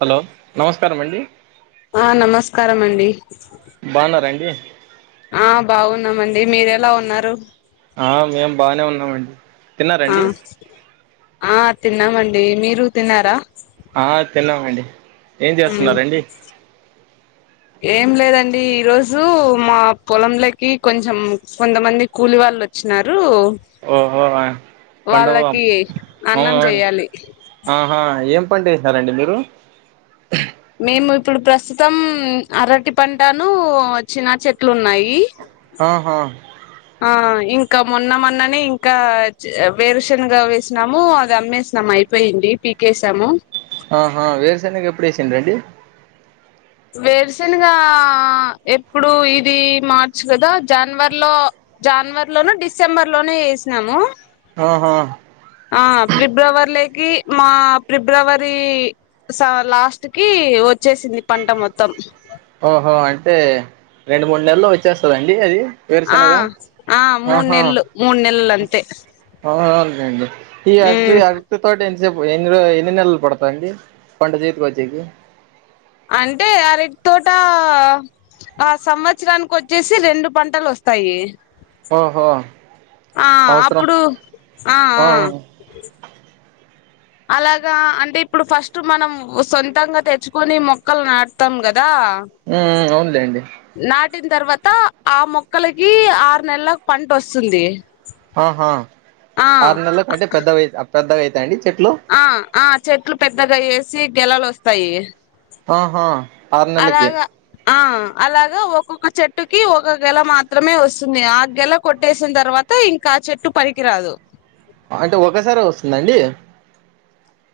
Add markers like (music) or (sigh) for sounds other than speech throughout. Hello నమస్కారం అండి ఆ నమస్కారం అండి బాగున్నారాండి ఆ బాగున్నామండి మీరు ఎలా ఉన్నారు ఆ మేము బానే ఉన్నామండి ఆ తిన్నారండి ఆ తిన్నామండి మీరు తిన్నారా ఆ తిన్నామండి ఏం ఉమ్ చేస్తున్నారుండి ఏం లేదండి ఈరోజు మా పొలంలకి కొంచెం కొంతమంది కూలి వాళ్ళు వచ్చ వచ్చినారు ఓహో పండ వాళ్ళకి అన్నం చేయాలి ఆహా ఏం ఏం పంట ఏసినారండి మీరు మేము ఇప్పుడు ప్రస్తుతం అరటి పంటను చినా చెట్లు ఉన్నాయి ఆహా ఆ ఇంకా మొన్న మొన్ననే ఇంకా వేరుషన్గా వేసినాము అది అమ్మేసినాము అయిపోయింది పీకేేశాము ఆహా వేరశనిగా ఎప్పుడు వేసింద్రుండి వేరాశనుగా ఎప్పుడు ఇది మార్చ్ కదా జనవరిలో జ జనవరిలోనో డిసెంబర్లోనో ఏసినాము ఆహా ఆ ఫిబ్రవరిలో కి మా ఫిబ్రవరి సాల్ లాస్ట్ కి వచ్చేసింది. పంట మొత్తం. ఓహో అంటే రెండు మూడు నెలల్లో వచ్చేస్తాదండి అది ఆ వేరుశెనగ ఆ మూడు ఆహా నెలలు మూడు నెలలు అంతే ఆ ఒకే అండి. ఈ ఆర్ ఉమ్ అరటి తోట ఎంట్ చెప్పు ఎన్ని రోజ్ ఎన్ని నెలలు పడతాండి పంట చేతికి వచ్చేకి అంటే అరటి తోట ఆ సంవత్సరానికి వచ్చేసి, రెండు పంటలు వస్తాయి. ఓహో ఆ సంవత్సరం అప్పుడు ఆ అలాగా అంటే ఇప్పుడు ఫస్ట్ మనం, సొంతంగా తెచ్చుకొని మొక్కలు నాటుతాం కదా. దా అవునులేండి నా ట్టిన తర్వాత ఆ మొక్కలకి ఆరు నెల్ల పంట వస్తుంది. ఆహా ఆ ఆరు నెలకి అంటే పెద్దవి పెద్దగా అయితాండి చెట్ ఆ ఆ చెట్లు పెద్దగా అయ్యేసి గెలలు వస్తాయి. ఆహా ఆరునెలకే అలాగా ఆ అలాగా ఒక్కొక్క చెట్టుకి ఒక్క గెల మాత్రమే వస్తుంది. ఆ గెల కొట్టేసిన తర్వాత్ తే ఇంకా చెట్టు పనికిరాదు. అంటే ఒకసారే వస్తుందండి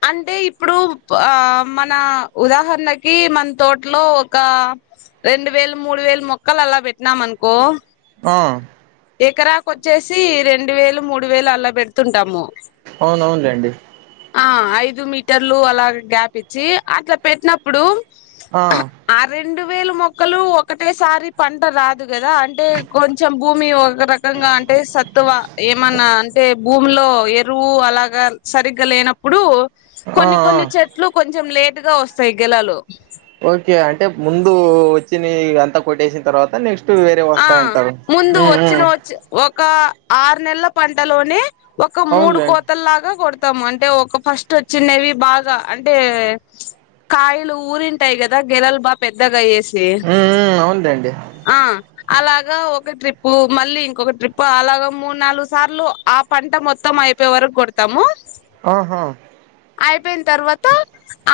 అంటే ఇప్పుడు ఆ మన ఉదాహరణకి మన తోటలో ఒక్క రెండు వేలు మూడు వేలు మొక్కలు అలా పెట్టినామ్ అనుకో ఆ ఎకరాకి వచ్చేసి రెండు వేలు మూడు వేలు అలా పెడుతుంటాము అవునవునులేండి ఆ ఐదు మీటర్లు అలాగ గ్యాప్ ఇచ్చి అట్లా పెట్టినప్పుడు. ఆ ఆ రెండు వేలు మొక్కలు ఒకటేసారి పంట రాదు గదా అంటే కొంచెం. భూమి ఒక రకంగా అంటే సత్తువ ఏమన్నా అంటే భూమ్ లో ఎరువు అలాగా సరిగ్గా లేనప్పుడు. ఆ కొన్ని ఆ కొన్ని చెట్లు కొంచెం లేట్, లేట్గా వస్తాయి గెలాలు. ఓకే అంటే ముందు వొచ్చియి అంతా కొట్టేసిన తర్వాత నెక్స్ట్ వేరే ఆ వస్తాయంటారు ముందు ఉమ్ వచ్చిన ఉమ్ వచ్చి ఒక్క, ఆరు నెలల పంటలోనే ఒక మూడు అవునులేండి కోతల్లాగా కొడత్ తాం అంటే ఒక ఫస్ట్ వచ్చినవి బాగా అంటే కాయలు ఊరింటాయి కదా గెలలు బా పెద్దగాయ్యేసి ఉమ్ ఉమ్ అవునులేండి ఆ, అలాగా ఒక ట్రిప్పు మళ్ళీ ఇంకొక ట్రిప్ అలాగా మూడు నాలుగు సార్లు ఆ పంట మొత్తం అయి అయిపోయే వరకు కొడతాము. ఆహా అయిపోయిన తర్వాత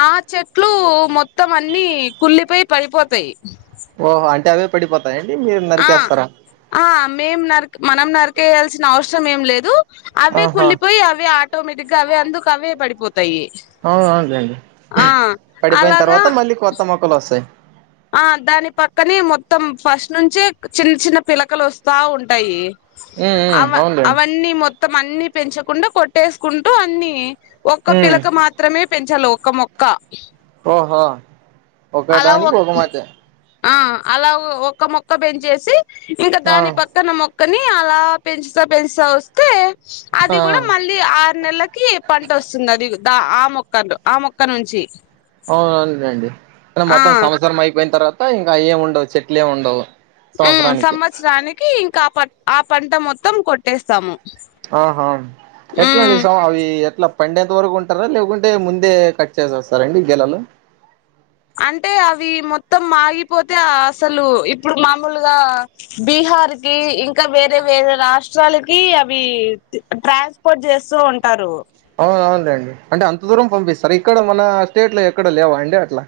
ఆ చెట్లు మొత్తం అన్ని కుల్లిపోయి పడిపోతాయి. ఓహో అంటే అవే పడిపోతాయ అండి మీరు ఆ నరికేస్తారా ఆ మేం నరక, మనం నరికేయాల్సిన అవసరం ఏం లేదు. అవే ఆహా కుళ్లిపోయి అవే ఆటోమేటిక్ గా అవే అందుకు అవే పడిపోత్ తాయి అవునవునులేండి ఆ పడిపోయిన అలాగా తర్వాత మళ్ళీ కొత్త మొక్కలు వస్తాయి ఆ దాని పక్కనే మొత్తం, ఫస్ట్ నుంచే చిన్న చిన్న పిలకలు వస్తా ఉంటాయి. ఉమ్ ఉమ్ అవ్ అవునులేండి అవన్నీ మొత్తం మొత్తం అన్ని పెంచకుండా కొట్టేసుకుంటూ అన్ని ఒక్క ఉమ్ పిలక మాత్రమే పెంచాలో ఒక్క మొక్క ఓహో అలా ఒక్క ఒకడానికి ఒక మొచ ఆ అలా ఒక మొక్క పెంచేసి ఇంకా ఆ దాని పక్కన మొక్కని, అలా పెంచుత పెంచుత వస్తె ఆ అది కూడా మళ్ళీ ఆరు నెలలక్ కి పంట వస్తుంది అది దా ఆ మొక్కలు ఆ మొక్క నుంచి అవునం అండి ఆ మొత్తం సంవత్సరం అయిపోయిన తర్వాత ఇంకా అవి ఏమి ఉండవు చెట్లు ఏమి ఉండవు హ్మ్ సంవత్సరానికి సంవత్సరానికి ఇంకా ప ఆ పంట మొత్తం కొట్టేస్తాము ఆహా ఎట్లా ఉమ్ (unintelligible) అవి ఇట్లా పండేంత వరకు ఉంటారా లేకుంటే ముందే కట్ చేసేస్తారండి గెలలు అంటే అవి మొత్తం ఆగిపోతే అసలు ఇప్పుడు మామూలుగా బీ బీహార్ కి ఇంకా వేరే వేరే రాష్ట్రాలకి అవి ట్రాన్స్ పోర్ట్ చేస్తూ ఉంటారు అవునులేండి అంటే అంత దూరం పంపిస్తారా ఇక్కడ మన స్టేట్ లో ఎక్కడ లేవా అండి అట్లా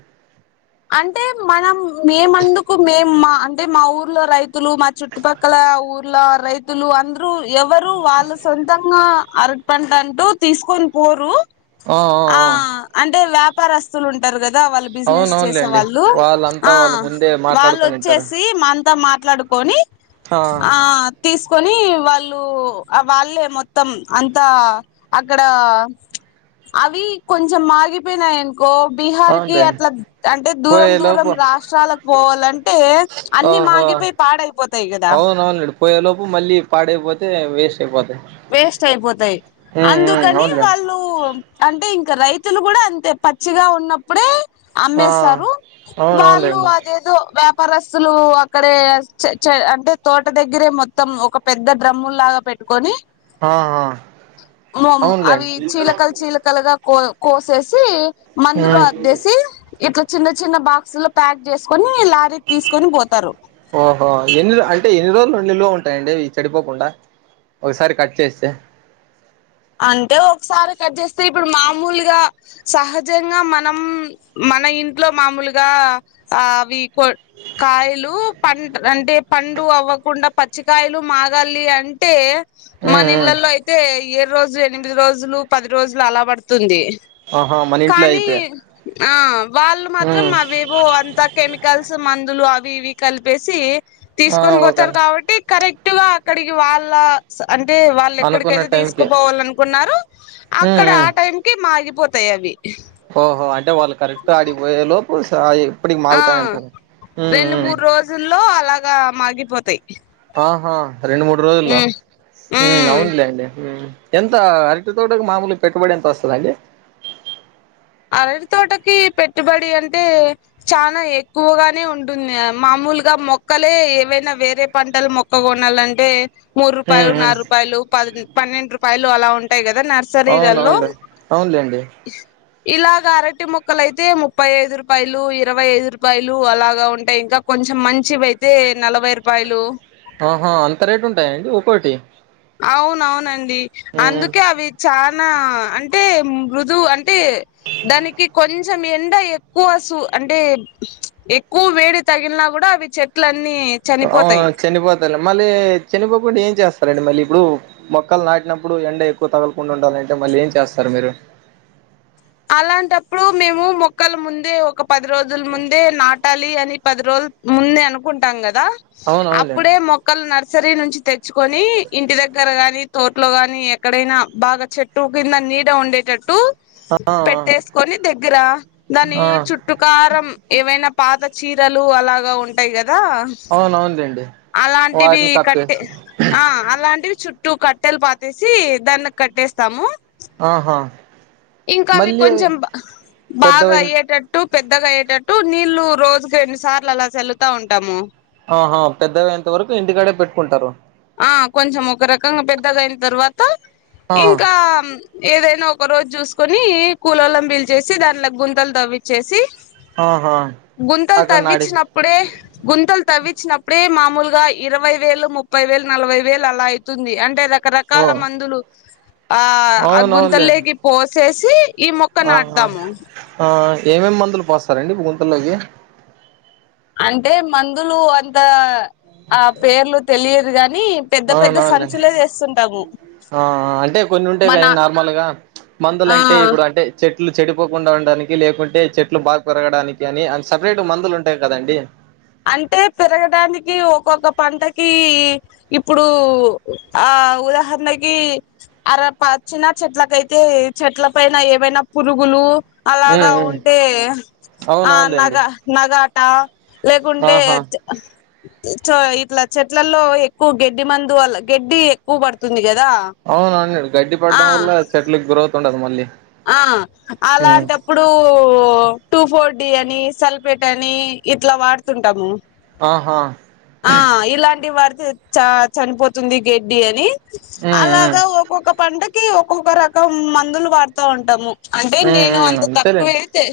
అంటే మనం మేమెందుకు మేము మా అంటే మా ఊర్లో రైతులు మా చుట్టుపక్కల ఆ ఊర్ల రైతులు అందరూ ఎవరు వాళ్ళు సొంతంగా అరట్ పంట అంటూ తీసు కని పోరు ఆ అంటే వ్యాపారస్తులు ఉంటారు కదా వాళ్ళ బిజినెస్ చేసే అవునవునులేండి వాళ్ళు వాళ్ళంతా ఆ వాళ్ళు ముందే వాళ్ళు మాట్లాడుకొని ఉంటారు వచ్చేసి అంత మా మాట్లాడుకొని ఆ తీసు కొని వాళ్ళు వాళ్ళే మొత్తం అంతా అక్కడా అవి కొంచెం మాగిపోయినాయి గో బీహార్ కి అవునులేండి అట్లా అంటే దూరం పోయే దూరం లోపు రాష్ట్రాలకు పోవాలం ఓహో కదా అవున అవునండి పోయేలోపు మళ్ళీ పాడైపోతే వేస్ట్ అయిపోతాయి వేస్ట్ అయిపోతాయి ఉమ్ ఉమ్ అందుకని అవునులేండి వాళ్ళు అంటే ఇ ఇక రైతులు కూడా అంతే పచ్చిగా ఉన్నప్పుడే ఆ అమ్మేస్తారు వాళ్ళు అవునవునులేండి అదేదో వ ప్పరస్సులు అక్కడే అంటే చ చ తోట దగ్గరే మొత్తం ఒక పెద్ద డ్రమ్ము లాగా పెట్ కొని ఆహా అవి అవునులేండి చీలకలు చీలకలుగా కో కోసేసి మందులో ఉమ్ అద్దేసి ఇట్లా చిన్న చిన్న బాక్సు లో ప్యాక్ చేసుకుని లారీకి తీసుకొని పోతారు ఓహో ఎన్ని అంటే ఎన్ని రోజులుండి లో ఉంటాయండివి చెడిపోకుండా ఒకసారి కట్ చేస్తే అంటే ఒకసారి కట్ చేస్తే ఇప్పుడు మామూలుగా సహజంగా మనం మన ఇంట్లో మామూలుగా ఆ అవి కో కాయలు పం అంటే పండు అవ్వకుండా పచ్చికాయలు మాగాలి అంటే మన ఉమ్ ఉమ్ ఇళ్ళల్లో అయితే ఏడురోజులు ఎనిమిది రోజులు పది రోజులు అలా పడుతుంది ఆహా మన ఇంట్లో కానీ అయితే ఆ వాళ్ళు మాత్రం ఉమ్ అవేవో అంత కెమికల్స్ మందులు అవి ఇవి కలిపేసి ఆ తీసుకొని ఓకే పోతారు కాబట్టి కరెక్ట్ గా అక్కడికి వాళ్ళ అంటే వాళ్ళు అనుకున్న ఎక్కడికైతే టైంకి తీసుకుపోవాల నుకున్నారు ఉమ్ అక్కడ ఉమ్ ఆ టైం కి మాగి పోతాయి అవి ఓహో అంటే వాళ్ళు కరెక్ట్గా ఆడికి పోయే లోపు సాయి ఆ రెండు మూడు రోజుల్లో అలాగా మాగిపోతాయి ఆహా రెండు మూడు రోజుల్లో ఉమ్ హ్మ్ ఉమ్ అవునులేండి ఎంత అరటి తోటకి మామూలు పెట్టుబడి ఎంత వస్తుందండి అరటి తోటకి పెట్టుబడి అంటే చానా ఎక్కువగానే ఉంటుంది మామూలు ఇక మొక్కలే ఏవైనా వేరే పంటలు మొక్క కొనాలంటే మూడు హ్మ్ రూపాయలు హ్మ్ నాలు రూపాయలు ప పన్నెండు రూపాయలు అలా ఉంటాయి కదా అవును నర్సరీలల్లో అవునులే అవునులేండి ఇలాగా అరటి మొక్కలు అయితే ముప్పై ఐదు రూపాయలు ఇరవై ఐదు రూపాయలు అలాగా ఉంటాయి ఇంకా కొం కొంచెం మంచివి అయితే నలభై రూపాయలు ఆహా అంత రేటు ఉంటాయండి ఒక్కోటి అవును అవునండి హ్మ్ అందుకే అవి చానా అంటే మృదు అం టే దానికి కొంచ కొంచెం ఎండ ఎక్కువ సు అంటే ఎక్కువ వేడి తగిలిన కూడా అవి చెట్లు అ అవును చనిపోతారు మళ్ళీ చనిపోకుండా ఏం చేస్త సరే అండి మళ్ళీ ఇప్పుడు మొక్కలు నాటినప్పుడు ఎండ ఎక్కువ తగలకుండా ఉండాలంటే మళ్ళీ ఏం చేస్తారు మీరు అలాంటప్పుడు మేము మొక్కలు ముందే ఒక పది రోజుల ముందే నాటాలి అని పది రోజుల ముందే అనుకుంటాం కదా అవును అవునులేండి అప్పుడే మొక్కలు నర్సరీ నుంచి తె చుకొని ఇంటి దగ్గర గాని మీ తోట్లో గాని ఎక్కడైనా బాగా చెట్టు కింద నీడ ఉండేటట్టు అ ఆ పెట్టేసుకొని దగ్గర దాని ఆ చుట్టు కారం ఏవైనా పాత చీరలు అలాగా ఉంటాయి కదా కదా అవును అవునులేండి అలాంటివి వాటిని కట్టే కప్పేసి ఆ అలాంటివి చు టూ కట్టెలు పాతసి దాన్ని కట్టేస్తాము ఆహా ఇంకా అవి మన్ కొంచెం బా బాగా అయ్యేటట్టు పెద్దగా అయ్యేటట్టు నీళ్లు రోజుకి రెండు సార్లు అలా చల్లుతా ఉంటాము ఆహా పెద్దగయంత వరకు ఇంటికాడే పెట్టుకుంటారు ఆ కొంచెం ఒక రకంగా పెద్దగయిన తర్వాత ఆ ఇంకా ఏదైనా ఒక రోజు చూసుకొని కూలోలన్ బీల్చేసి దాంట్ల గుంతలు తవ్విచ్చేసి ఆహా గుంతలు అక్కడ నాడి తవ్విచ్చినప్పుడే గుంతలు తవ్విన్చినప్పుడే మామూలుగా ఇరవై వేలు ముప్పై వేలు నలభై వేలు అలా ఐతుంది అంటే రక్ ఓ రకరకాల మందులు ఆ ఆ అవునవునులే గుంతలేకి పోసేసి ఈ మొక్క ఆహా నాటుతాము ఆ ఏమేమి మందులు పోస్తారండి ఇప్పు గుంతల్లోకి అంటే మందులు అంత ఆ పేర్లు తెలియదు కాని అవునవున లె ఆ అంటే కొన్ని ఉంటాయి మన కనీ నార్మల్గా మందులు ఆ అంటే ఇప్పుడు అంటే చెట్ చెట్లు చెడిపోకుండా ఉండడానికి లేకుంటే చెట్లు బాగా పెరగడానికి అని అని సపరేట్ గ మందులు ఉంటాయి కదండి అంటే పెరగడానికి ఒక్కొక్క పంటకి ఇప్పుడు ఆ అ ఉదాహరణకి అర పచ్చిన చెట్లకైతే చెట్ల పైన ఏవైనా పురుగులు ఉమ్ అలాగా ఉమ్ ఉంటే ఆ నగ అవునవునులేండి నగాట లేకుంటే ఆహా చె చో ఇట్లా చెట్లల్లో ఎక్కువ గెడ్డి మందు అలా గెడ్డి ఎక్కువ పడుతుంది కదా అవునండి గడ్డి ఆ పడడం వల్ల చెట్లకి గ్రోత్ ఉండదు మళ్ళీ ఆ ఉమ్ అలాంటప్పుడు టూ ఫోర్ డి అని సల్పేట్ అని ఇట్లా వాడుతుంటాము ఆహా ఆ ఇలాంటి వాడితె చ చనిపోతుంది గడ్డి అని ఉమ్ ఉమ్ అలాగా ఒక్కొక్క పంటకి ఒక్కొక్క రకం మందులు వాడుతా ఉంటాము అంటే ఉమ్ నేను ఉమ్ అంత తక్కువే అంతేలేండి తె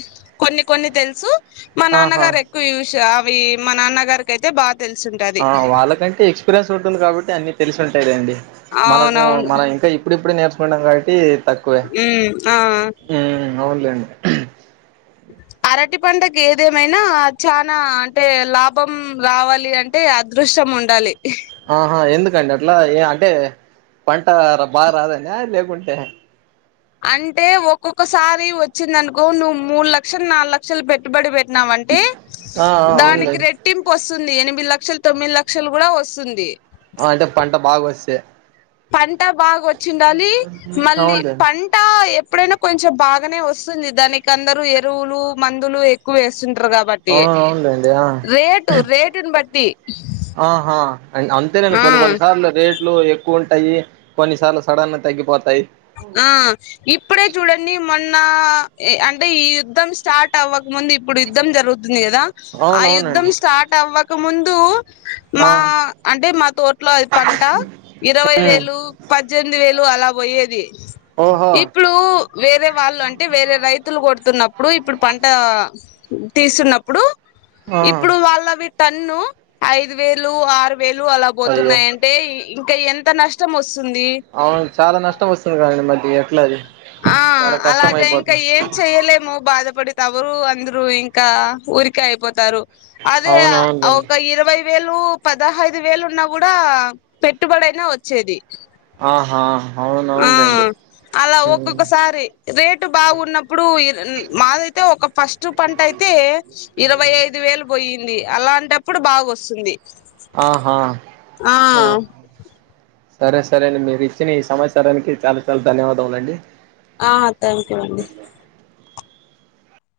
కొన్ని కొన్ని తెలుసు మా ఆహా నాన్నగారు ఎక్కువ యూస్ అవి మా నాన్నగారికి అయితే బా ఆ వాళ్ళకంటే ఎక్స్పీరియన్స్ ఉంటుంది కాబట్టి అన్ని తెలిసి ఉంటాయి లెండి మనకు అవునవును మనం ఇంకా ఇప్పుడు ఇప్పుడు నేర్చుకుంటం కాబట్టి తక్కువే ఊ ఆ ఉమ్ అవునులేండి అరటి పంటకు ఏదేమైనా చనా అంటే లాభం రావాలి అంటే అద్ దృష్టం ఉండాలి ఆహా ఎందుకండి అట్లా ఏ అంటే పంట ర బాగా రాదన లేకుంటే అంటే ఒక్కొక్కసారి వచ్చిందనుకో నువ్వు మూడు లక్షలు నాలుగు లక్షలు పెట్టుబడి పెట్ నావంటే ఆ ఆ అవునులే దానికి రెట్టింపు వస్ వస్తుంది ఎనిమిది లక్షలు తొమ్మిది లక్షలు కూడా వస్తుంది ఆ అంటే పంట బాగా వస్తే పంట బాగా వచ్చిండాలి మళ్ళీ అవునులేండి పంట ఎ ఇప్పుడైనా కొంచెం బాగానే వస్తుంది దానికి అందరూ ఎరువులు మందులు ఎక్కువ వేస్తుంది టరు కాబట్టి అవును అవునులేండి ఆ రేటు రేటుని బట్టి ఆహా అంతే నం ఆ కొన్ని కొన్ని సార్లు రేట్ లు ఎక్కువ ఉంటాయి కొన్నిసార్లు సడన్ తగ్గిపోతాయ్. ఆ ఇప్పుడే చూడండి మొన్న అంటే ఈ యుద్ధం స్టార్ట్ అవ్వక ముందు ఇప్పుడు యుద్ధం జరుగుతుంది కదా ఆ యుద్ధం అవునవునండి స్టార్ట్ అవ్వక ముందు ఆ మా అంటే మా తోట్లో పంట ఇరవై ఉమ్ వేలు పజ్జెనిమిది వేలు ఇపుడు అలా పోయేది ఓహో ఇప్పుడు వేరే వాళ్ళు అంటే వేరే రైతులు కొడుతున్నప్పుడు ఇప్పుడు పంట తీస్తున్నప్పుడు ఆ ఇప్పుడు వాళ్ళవి టన్ను ఐదు వేలు ఆరు వేలు అలా అయ్యో పోతున్నాయంటే ఇంకా ఎంత నష్టం వస్తు అవును చాలా నష్టం వస్తుంది కదండి మళ్ళీ ఎట్లా అది ఆ చాలా కష్టం అలాగ ఇంకా అయిపోతుంది ఏం చెయ్యలేము బాధపడి తవరు అందరూ ఇంకా ఊరికే అయిపోతారు అదే అవునవునులేండి ఒక ఇరవై పది వేలు పదహైదు వేలున్నా కూడా పెట్టుబడి ఐనా వచ్చేది. ఆహా అవును ఆ అవును లేండి. అలా ఒక్కొక్కసారి రేటు బాగున్నప్పుడు మాదైతే ఒక ఫస్ట్ పంట అయితే ఇరవై ఐదు వేలు పొయ్యింది, అలాంటప్పుడు బాగోస్తుంది. ఆహా సరే సరే అండి మీరు ఇచ్చిన ఈ సమాచారానికి చాలా చాలా ధన్యవాదములండి. ఆ థ్యాంక్ యూ అండి